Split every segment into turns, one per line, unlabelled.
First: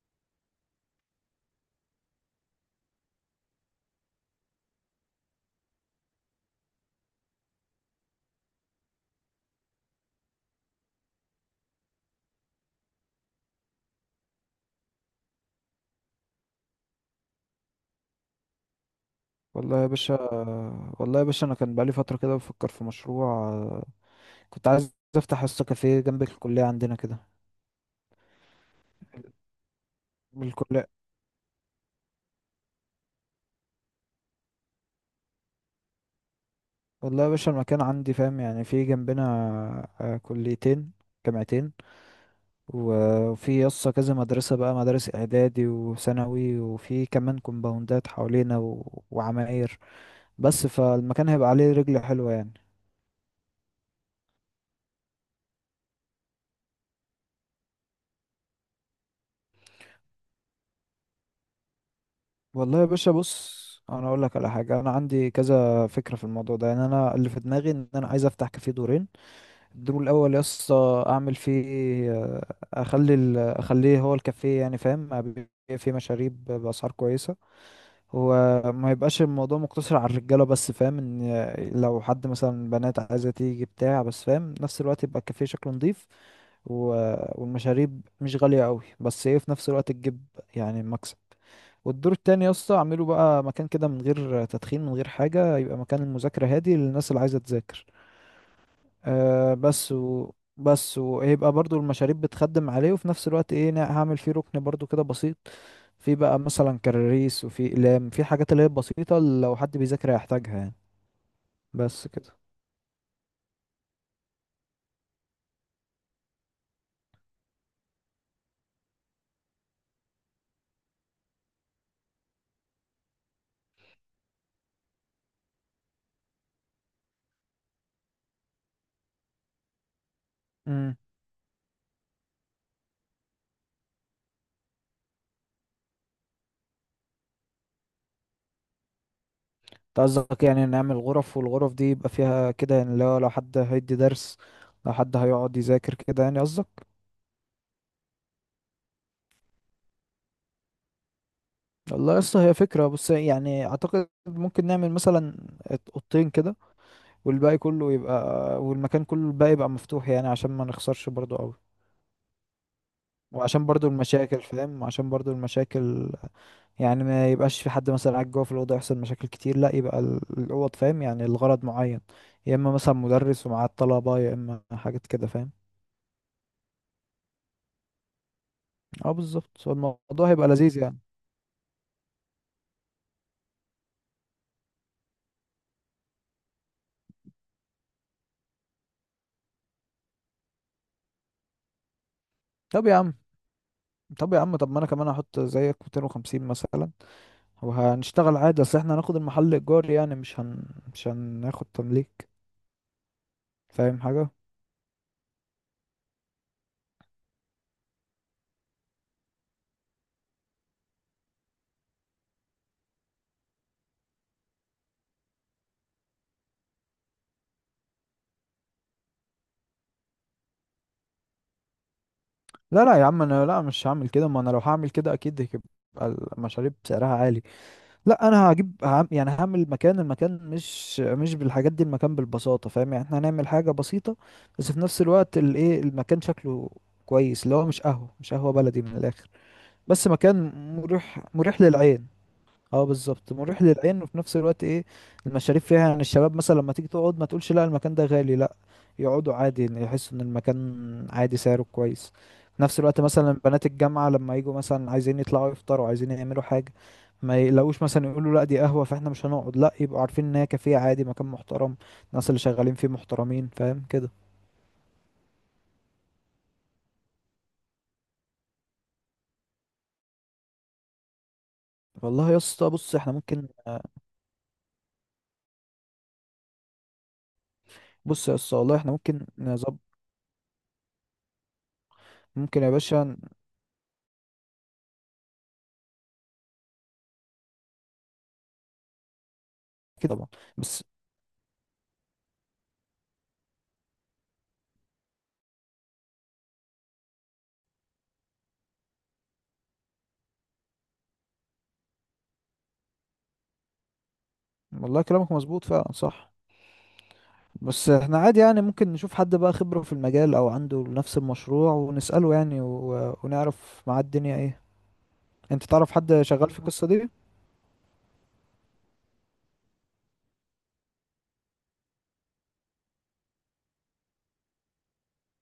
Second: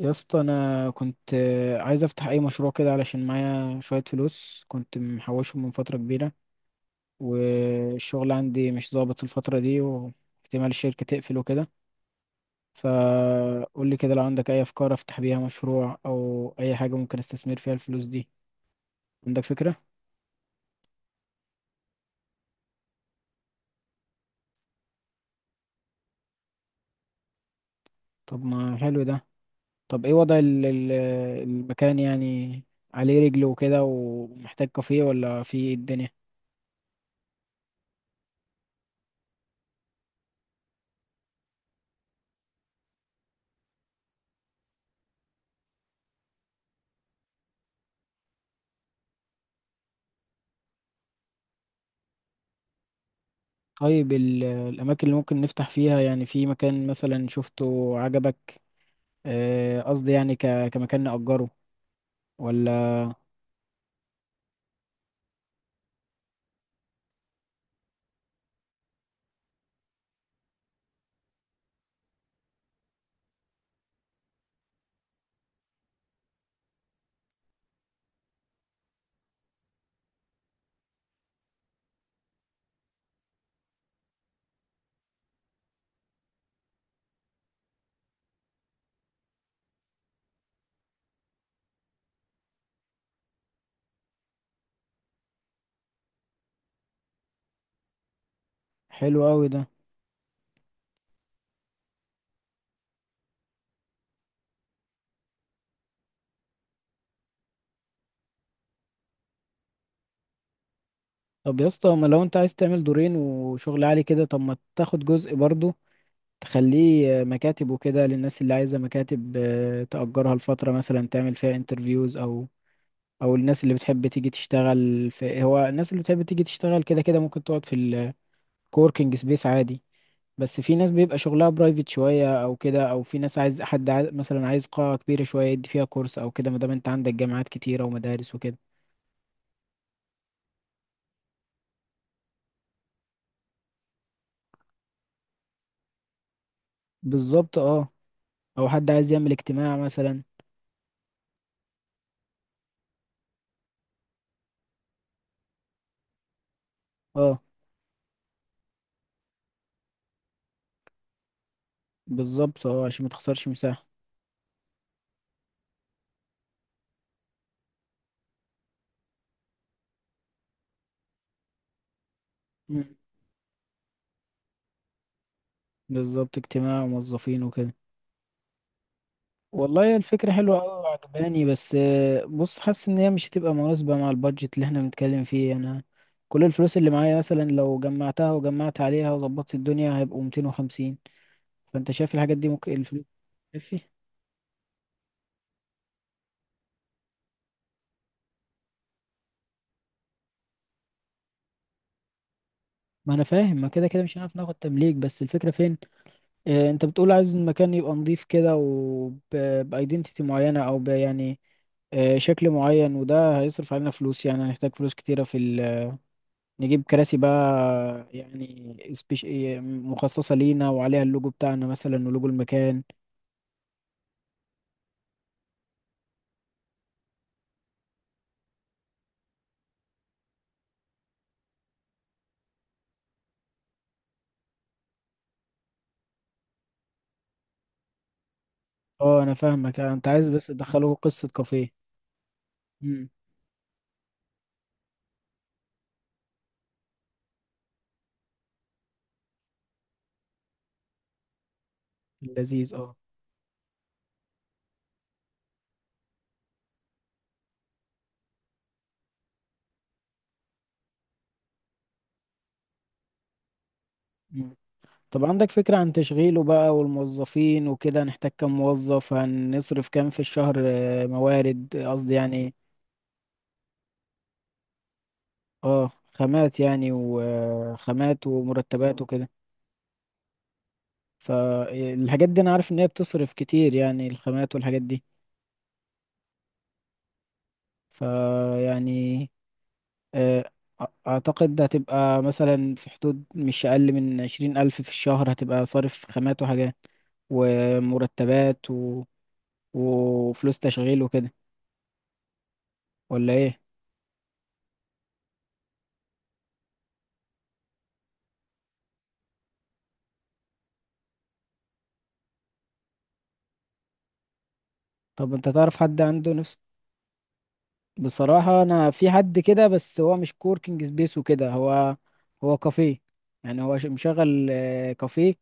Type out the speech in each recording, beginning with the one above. يا اسطى، انا كنت عايز افتح اي مشروع كده علشان معايا شويه فلوس كنت محوشهم من فتره كبيره. والشغل عندي مش ظابط الفتره دي، واحتمال الشركه تقفل وكده. فقول لي كده لو عندك اي افكار افتح بيها مشروع او اي حاجه ممكن استثمر فيها الفلوس دي. عندك فكره؟
والله يا باشا. انا كان بقالي فتره كده بفكر في مشروع. كنت عايز افتح اسطى كافيه جنب الكليه عندنا كده.
طب ما حلو ده. طب ايه وضع
بالكليه.
المكان يعني؟ عليه رجل وكده ومحتاج كافيه، ولا في إيه الدنيا؟
والله يا باشا المكان عندي فاهم، يعني في جنبنا كليتين، جامعتين. وفي يسطا كذا مدرسه، بقى مدارس اعدادي وثانوي، وفي كمان كومباوندات حوالينا وعماير. بس فالمكان هيبقى عليه رجل حلوه يعني.
طيب، الأماكن اللي ممكن نفتح فيها، يعني في مكان مثلا شفته عجبك؟ قصدي يعني كمكان نأجره، ولا؟
والله يا باشا بص، انا اقول لك على حاجه. انا عندي كذا فكره في الموضوع ده. يعني انا اللي في دماغي ان انا عايز افتح كافيه دورين. الدور الاول يا اسطى اعمل فيه آه، اخلي اخليه هو الكافيه، يعني فاهم، ابيع فيه مشاريب باسعار كويسه. هو ما يبقاش الموضوع مقتصر على الرجاله بس، فاهم؟ ان لو حد مثلا بنات عايزه تيجي بتاع، بس فاهم نفس الوقت يبقى الكافيه شكله نظيف والمشاريب مش غاليه قوي، بس ايه، في نفس الوقت تجيب يعني مكسب. والدور التاني يا اسطى اعمله بقى مكان كده من غير تدخين، من غير حاجه، يبقى مكان المذاكره هادي للناس اللي عايزه تذاكر.
حلو أوي
آه
ده.
بس و بس ويبقى برضو المشاريب بتخدم عليه، وفي نفس الوقت ايه، هعمل فيه ركن برضو كده بسيط، في بقى مثلا كراريس، وفي اقلام، في حاجات اللي هي بسيطة لو حد بيذاكر هيحتاجها يعني.
طب يا اسطى، ما
بس
لو أنت
كده.
عايز تعمل دورين وشغل عالي كده، طب ما تاخد جزء برضه، تخليه مكاتب وكده للناس اللي عايزة مكاتب، تأجرها لفترة مثلا، تعمل فيها انترفيوز، أو الناس اللي بتحب تيجي تشتغل في هو الناس اللي بتحب تيجي تشتغل كده كده، ممكن تقعد في الكوركينج سبيس عادي. بس في ناس
امم،
بيبقى شغلها برايفت شوية او كده، او في ناس عايز، حد عايز مثلا عايز قاعة كبيرة شوية يدي فيها كورس او كده، ما دام انت عندك جامعات كتيرة ومدارس وكده.
انت قصدك يعني نعمل غرف، والغرف دي يبقى فيها كده، يعني لو حد هيدي درس، لو حد هيقعد يذاكر كده، يعني قصدك؟
بالظبط، اه. او حد عايز يعمل اجتماع مثلا.
والله لسه هي فكرة، بس يعني اعتقد ممكن نعمل مثلا اوضتين كده،
اه،
والباقي كله يبقى، والمكان كله الباقي يبقى مفتوح، يعني عشان ما نخسرش برضو قوي.
بالظبط، اه، عشان ما تخسرش
وعشان
مساحة.
برضو المشاكل فاهم، وعشان برضو المشاكل، يعني ما يبقاش في حد مثلا قاعد جوه في الأوضة يحصل مشاكل كتير، لا، يبقى الأوض فاهم يعني الغرض معين، يا إما
مم.
مثلا مدرس ومعاه الطلبة، يا إما حاجات كده فاهم.
بالظبط، اجتماع وموظفين وكده.
اه بالظبط، هو
والله،
الموضوع
الفكرة
هيبقى
حلوة أوي
لذيذ يعني.
وعجباني، بس بص، حاسس إن هي مش هتبقى مناسبة مع البادجت اللي احنا بنتكلم فيه أنا. كل الفلوس اللي معايا مثلا، لو جمعتها وجمعت عليها وظبطت الدنيا، هيبقوا 250. فانت شايف الحاجات دي ممكن
طب يا
الفلوس
عم،
تكفي؟
طب ما أنا كمان هحط زيك 250 مثلا وهنشتغل عادي. أصل احنا هناخد المحل إيجار يعني، مش هناخد تمليك.
ما انا فاهم، ما كده
فاهم
كده مش
حاجة؟
هنعرف ناخد تمليك، بس الفكرة فين؟ انت بتقول عايز المكان يبقى نظيف كده وبايدنتيتي معينة، او يعني، شكل معين، وده هيصرف علينا فلوس، يعني هنحتاج فلوس كتيرة في ال... نجيب كراسي بقى، يعني سبيش... مخصصة لينا وعليها اللوجو بتاعنا مثلا، ولوجو المكان.
لا، يا عم أنا، لا، مش هعمل كده. ما أنا لو هعمل كده أكيد هيبقى المشاريب سعرها عالي. لا، انا هجيب يعني هعمل المكان. المكان مش بالحاجات دي. المكان بالبساطه فاهم، يعني احنا هنعمل حاجه بسيطه، بس في نفس الوقت الايه، المكان شكله كويس، اللي هو مش قهوه، مش قهوه بلدي من
اه،
الاخر.
انا فاهمك،
بس
انت عايز بس
مكان
تدخله
مريح،
قصة
مريح
كافيه.
للعين. اه
امم.
بالظبط، مريح للعين، وفي نفس الوقت ايه، المشاريب فيها يعني الشباب مثلا لما تيجي تقعد ما تقولش لا المكان ده غالي، لا، يقعدوا عادي، يعني يحسوا ان المكان عادي سعره كويس. في
لذيذ.
نفس الوقت مثلا بنات الجامعة لما يجوا مثلا عايزين يطلعوا يفطروا، عايزين يعملوا حاجة، ما يلاقوش مثلا يقولوا لا دي قهوة فاحنا مش هنقعد، لا، يبقوا عارفين ان هي كافيه عادي، مكان محترم، الناس اللي شغالين فيه محترمين، فاهم كده؟
اه، طب عندك فكرة عن تشغيله بقى والموظفين وكده؟ هنحتاج كام موظف، هنصرف كام في الشهر، موارد، قصدي
والله يا
يعني،
اسطى بص، احنا ممكن،
اه، خامات يعني، وخامات
بص يا اسطى والله احنا
ومرتبات
ممكن
وكده.
نظبط.
فالحاجات دي انا
ممكن يا
عارف ان هي
باشا
بتصرف كتير، يعني الخامات والحاجات دي، فيعني
كده طبعا،
آه،
بس
اعتقد هتبقى مثلا في حدود مش اقل من 20 ألف في الشهر، هتبقى صارف خامات وحاجات ومرتبات و... وفلوس تشغيل وكده. ولا ايه؟
والله كلامك مظبوط فعلا صح. بس احنا عادي يعني، ممكن نشوف حد بقى خبرة في المجال او عنده نفس المشروع ونسأله يعني، ونعرف معاه الدنيا ايه.
طب انت
انت
تعرف
تعرف
حد
حد
عنده
شغال
نفس؟
في القصة دي؟
بصراحة انا في حد كده، بس هو مش كوركينج سبيس وكده، هو كافيه. يعني هو مشغل كافيه،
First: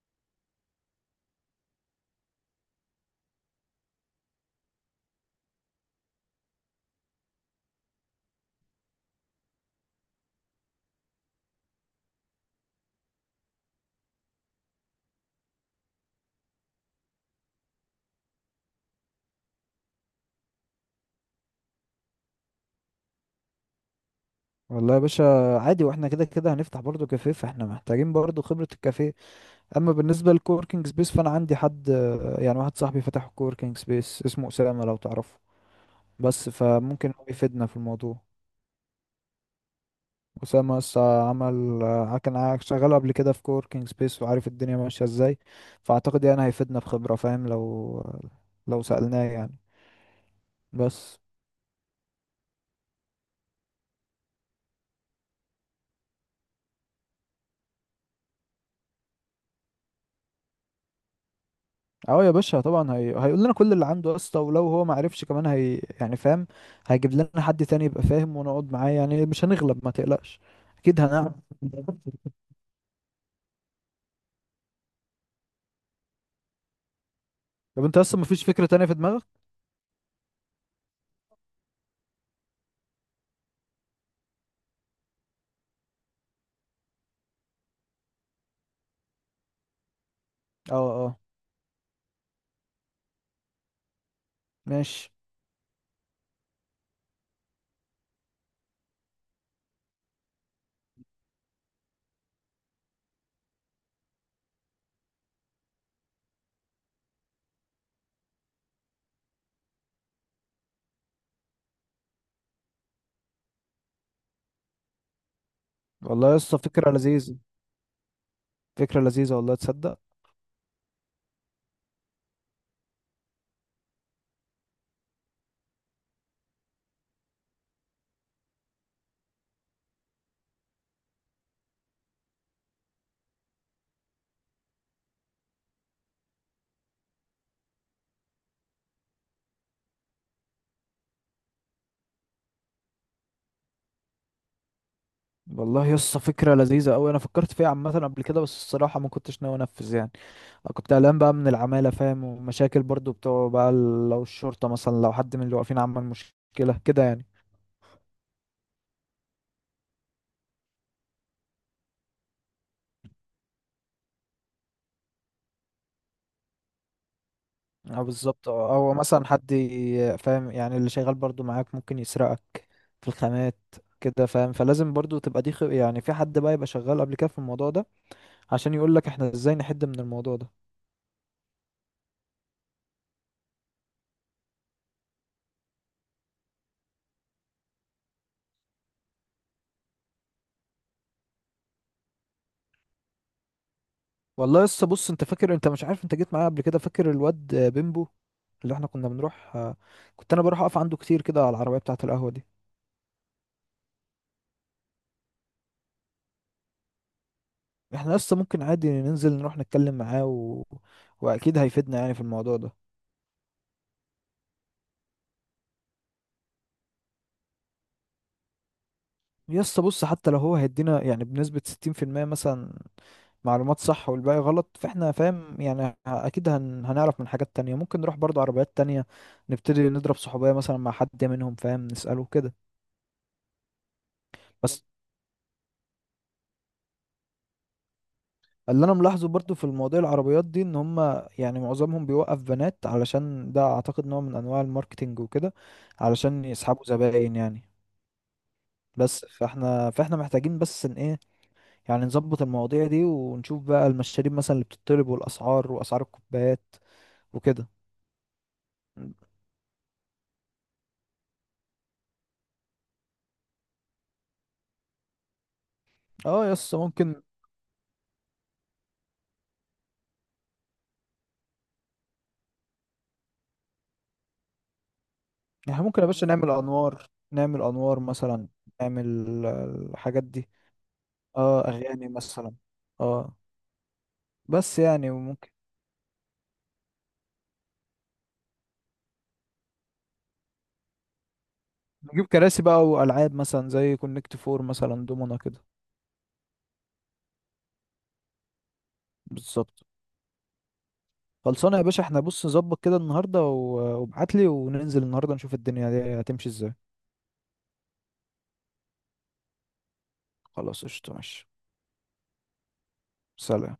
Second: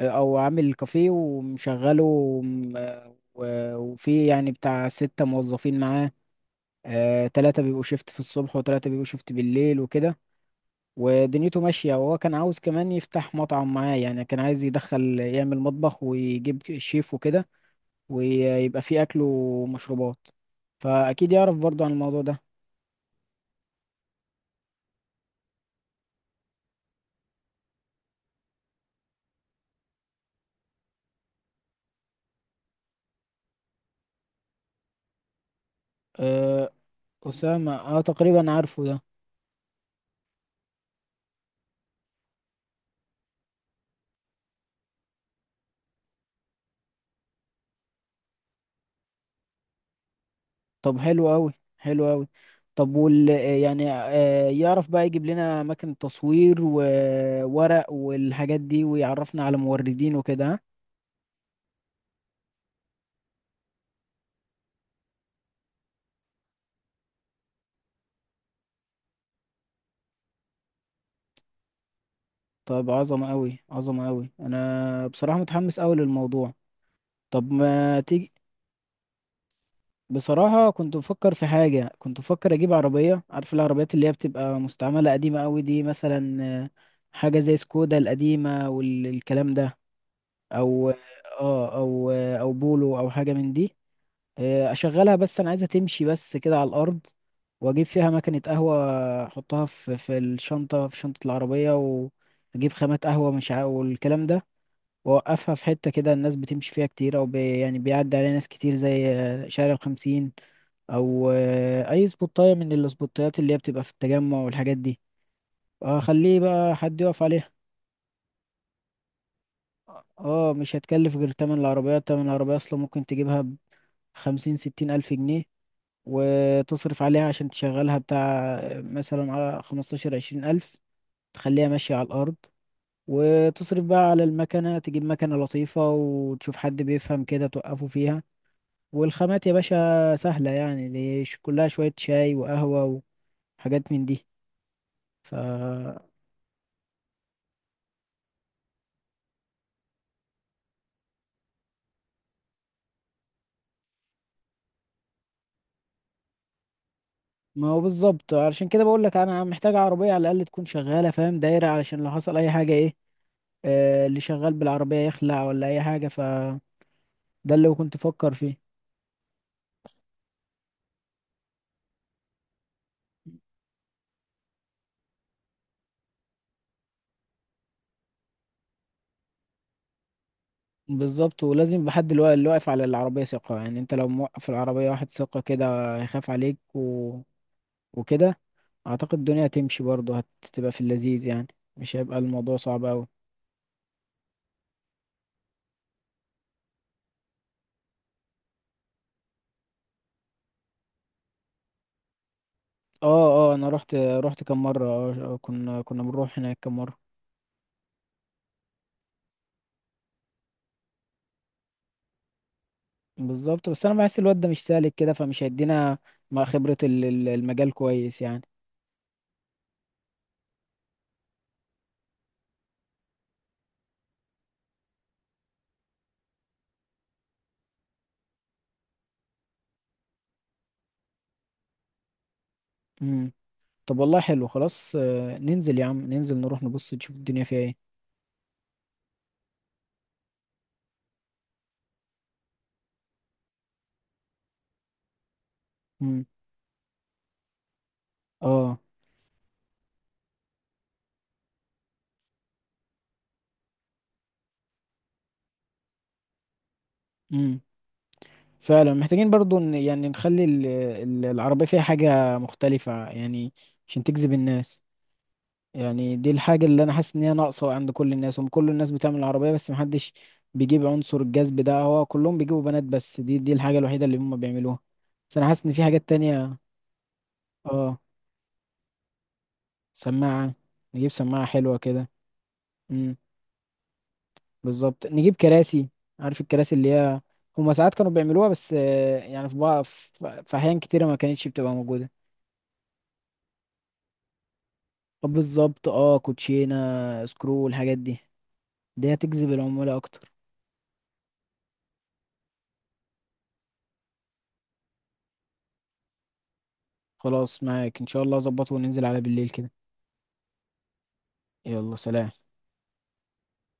او عامل كافيه ومشغله و- وفي يعني بتاع 6 موظفين معاه. تلاتة بيبقوا شيفت في الصبح، وتلاتة بيبقوا شيفت بالليل وكده. ودنيته ماشية، وهو كان عاوز كمان يفتح مطعم معاه، يعني كان عايز يدخل يعمل مطبخ ويجيب شيف وكده، ويبقى فيه أكل ومشروبات. فأكيد يعرف برضو عن الموضوع ده.
والله يا باشا عادي، واحنا كده كده هنفتح برضه كافيه، فاحنا محتاجين برضه خبرة الكافيه. اما بالنسبة للكوركينج سبيس فانا عندي حد، يعني واحد صاحبي فتح كوركينج سبيس اسمه اسامة، لو تعرفه. بس
أه،
فممكن هو يفيدنا
أسامة،
في
أه،
الموضوع.
تقريبا عارفه ده.
أسامة لسه عمل، كان شغال قبل كده في كوركينج سبيس وعارف الدنيا ماشية ازاي، فأعتقد يعني هيفيدنا بخبرة فاهم، لو سألناه يعني.
طب
بس
حلو أوي. حلو أوي. طب، يعني يعرف بقى يجيب لنا أماكن تصوير وورق والحاجات دي، ويعرفنا على موردين وكده، ها؟
اه يا باشا طبعا، هيقول لنا كل اللي عنده اصلا، ولو هو ما عرفش كمان هي يعني فاهم، هيجيب لنا حد تاني يبقى فاهم، ونقعد معاه يعني مش هنغلب ما تقلقش، اكيد هنعمل.
طب عظمة أوي، عظمة أوي، أنا بصراحة متحمس أوي للموضوع. طب
طب انت
ما
اصلا
تيجي.
مفيش فكرة تانية في دماغك؟
بصراحة، كنت بفكر في حاجة، كنت بفكر أجيب عربية، عارف العربيات اللي هي بتبقى مستعملة قديمة أوي دي مثلا. آه، حاجة زي سكودا القديمة والكلام ده.
اه
أو
اه،
أو بولو، أو حاجة من دي.
ماشي.
أشغلها، بس أنا عايزها تمشي بس كده على الأرض. وأجيب فيها مكنة قهوة، أحطها في الشنطة، في شنطة العربية، وأجيب خامات قهوة، مش والكلام ده. وأوقفها في حتة كده الناس بتمشي فيها كتير، أو يعني بيعدي عليها ناس كتير، زي شارع الخمسين، او اي سبوتايه من السبوتايات اللي هي بتبقى في التجمع والحاجات دي.
والله يا
اخليه
اسطى
بقى
فكرة
حد يقف
لذيذة،
عليها.
والله تصدق.
اه، مش هتكلف غير تمن العربية. تمن العربية اصلا ممكن تجيبها بخمسين ستين الف جنيه، وتصرف عليها عشان تشغلها بتاع، مثلا على 15-20 ألف، تخليها ماشية على الارض. وتصرف بقى على المكنة، تجيب مكنة لطيفة وتشوف حد بيفهم كده توقفه فيها. والخامات يا باشا سهلة، يعني دي كلها شوية شاي وقهوة وحاجات من دي. ف...
والله يسطا فكرة لذيذة أوي، أنا فكرت فيها عامة قبل كده، بس الصراحة ما كنتش ناوي أنفذ يعني. أنا كنت قلقان بقى من العمالة فاهم، ومشاكل برضو بتوع بقى لو الشرطة مثلا، لو حد من اللي واقفين عمل مشكلة كده يعني.
ما هو بالظبط، علشان كده بقول لك انا محتاج عربيه على الاقل تكون شغاله، فاهم، دايره، علشان لو حصل اي حاجه ايه، اللي شغال بالعربيه يخلع ولا اي حاجه، فده اللي كنت
أه
افكر
بالظبط، أه،
فيه.
أو مثلا حد فاهم يعني، اللي شغال برضو معاك ممكن يسرقك في الخامات كده فاهم، فلازم برضو تبقى دي يعني في حد بقى يبقى شغال قبل كده في الموضوع ده، عشان يقولك احنا ازاي نحد من الموضوع ده.
بالظبط، ولازم بحد، اللي واقف على العربيه ثقه، يعني انت لو موقف العربيه واحد ثقه كده هيخاف عليك و... وكده. اعتقد الدنيا هتمشي برضه، هتبقى في اللذيذ يعني، مش هيبقى الموضوع صعب قوي.
والله لسه بص، انت فاكر، انت مش عارف، انت جيت معايا قبل كده، فاكر الواد بيمبو اللي احنا كنا بنروح، كنت انا بروح اقف عنده كتير كده على العربية بتاعة القهوة دي.
اه، اه، انا رحت كم مره، كنا بنروح هناك كم مره.
احنا لسه ممكن عادي ننزل نروح نتكلم معاه واكيد هيفيدنا يعني في الموضوع ده.
بالظبط، بس انا بحس الواد ده مش سالك كده فمش هيدينا مع خبرة المجال كويس يعني.
لسه بص، حتى لو هو هيدينا يعني بنسبة 60% مثلا معلومات صح والباقي غلط، فاحنا فاهم يعني اكيد هنعرف من حاجات تانية، ممكن نروح برضو عربيات تانية نبتدي نضرب صحوبية مثلا مع حد منهم فاهم، نسأله كده.
امم. طب والله حلو،
بس
خلاص، ننزل يا عم، ننزل نروح نبص نشوف الدنيا فيها ايه.
اللي انا ملاحظه برضو في المواضيع العربيات دي ان هم، يعني معظمهم بيوقف بنات، علشان ده اعتقد نوع من انواع الماركتينج وكده
امم.
علشان يسحبوا زباين يعني.
اه.
بس فاحنا محتاجين بس ان ايه، يعني نظبط المواضيع دي، ونشوف بقى المشاريب مثلا اللي بتطلب والاسعار، واسعار الكوبايات
امم.
وكده.
فعلا محتاجين برضو يعني نخلي العربية فيها حاجة مختلفة يعني، عشان تجذب الناس. يعني دي
اه
الحاجة
يس
اللي انا حاسس
ممكن.
ان هي ناقصة عند كل الناس، هم كل الناس بتعمل عربية بس محدش بيجيب عنصر الجذب ده، هو كلهم بيجيبوا بنات، بس دي الحاجة الوحيدة اللي هم بيعملوها. بس انا حاسس ان
احنا
في
ممكن يا
حاجات
باشا نعمل
تانية.
انوار، نعمل
اه،
انوار مثلا، نعمل الحاجات دي.
سماعة، نجيب سماعة
اه
حلوة كده.
اغاني مثلا.
امم.
اه بس
بالظبط،
يعني،
نجيب
وممكن
كراسي. عارف الكراسي اللي هي هما ساعات كانوا بيعملوها، بس يعني في بعض، في أحيان كتيرة ما كانتش بتبقى موجودة.
نجيب كراسي بقى، والعاب مثلا زي كونكت فور مثلا،
طب،
دومنا كده.
بالظبط، اه، كوتشينة، سكرو، الحاجات دي دي هتجذب
بالظبط.
العمولة أكتر.
خلصانه يا باشا، احنا بص نظبط كده النهارده وابعت لي، وننزل النهارده نشوف الدنيا دي هتمشي ازاي.
خلاص، معاك إن شاء الله أظبطه وننزل على بالليل كده.
خلاص قشطه ماشي.
يلا، سلام.
سلام.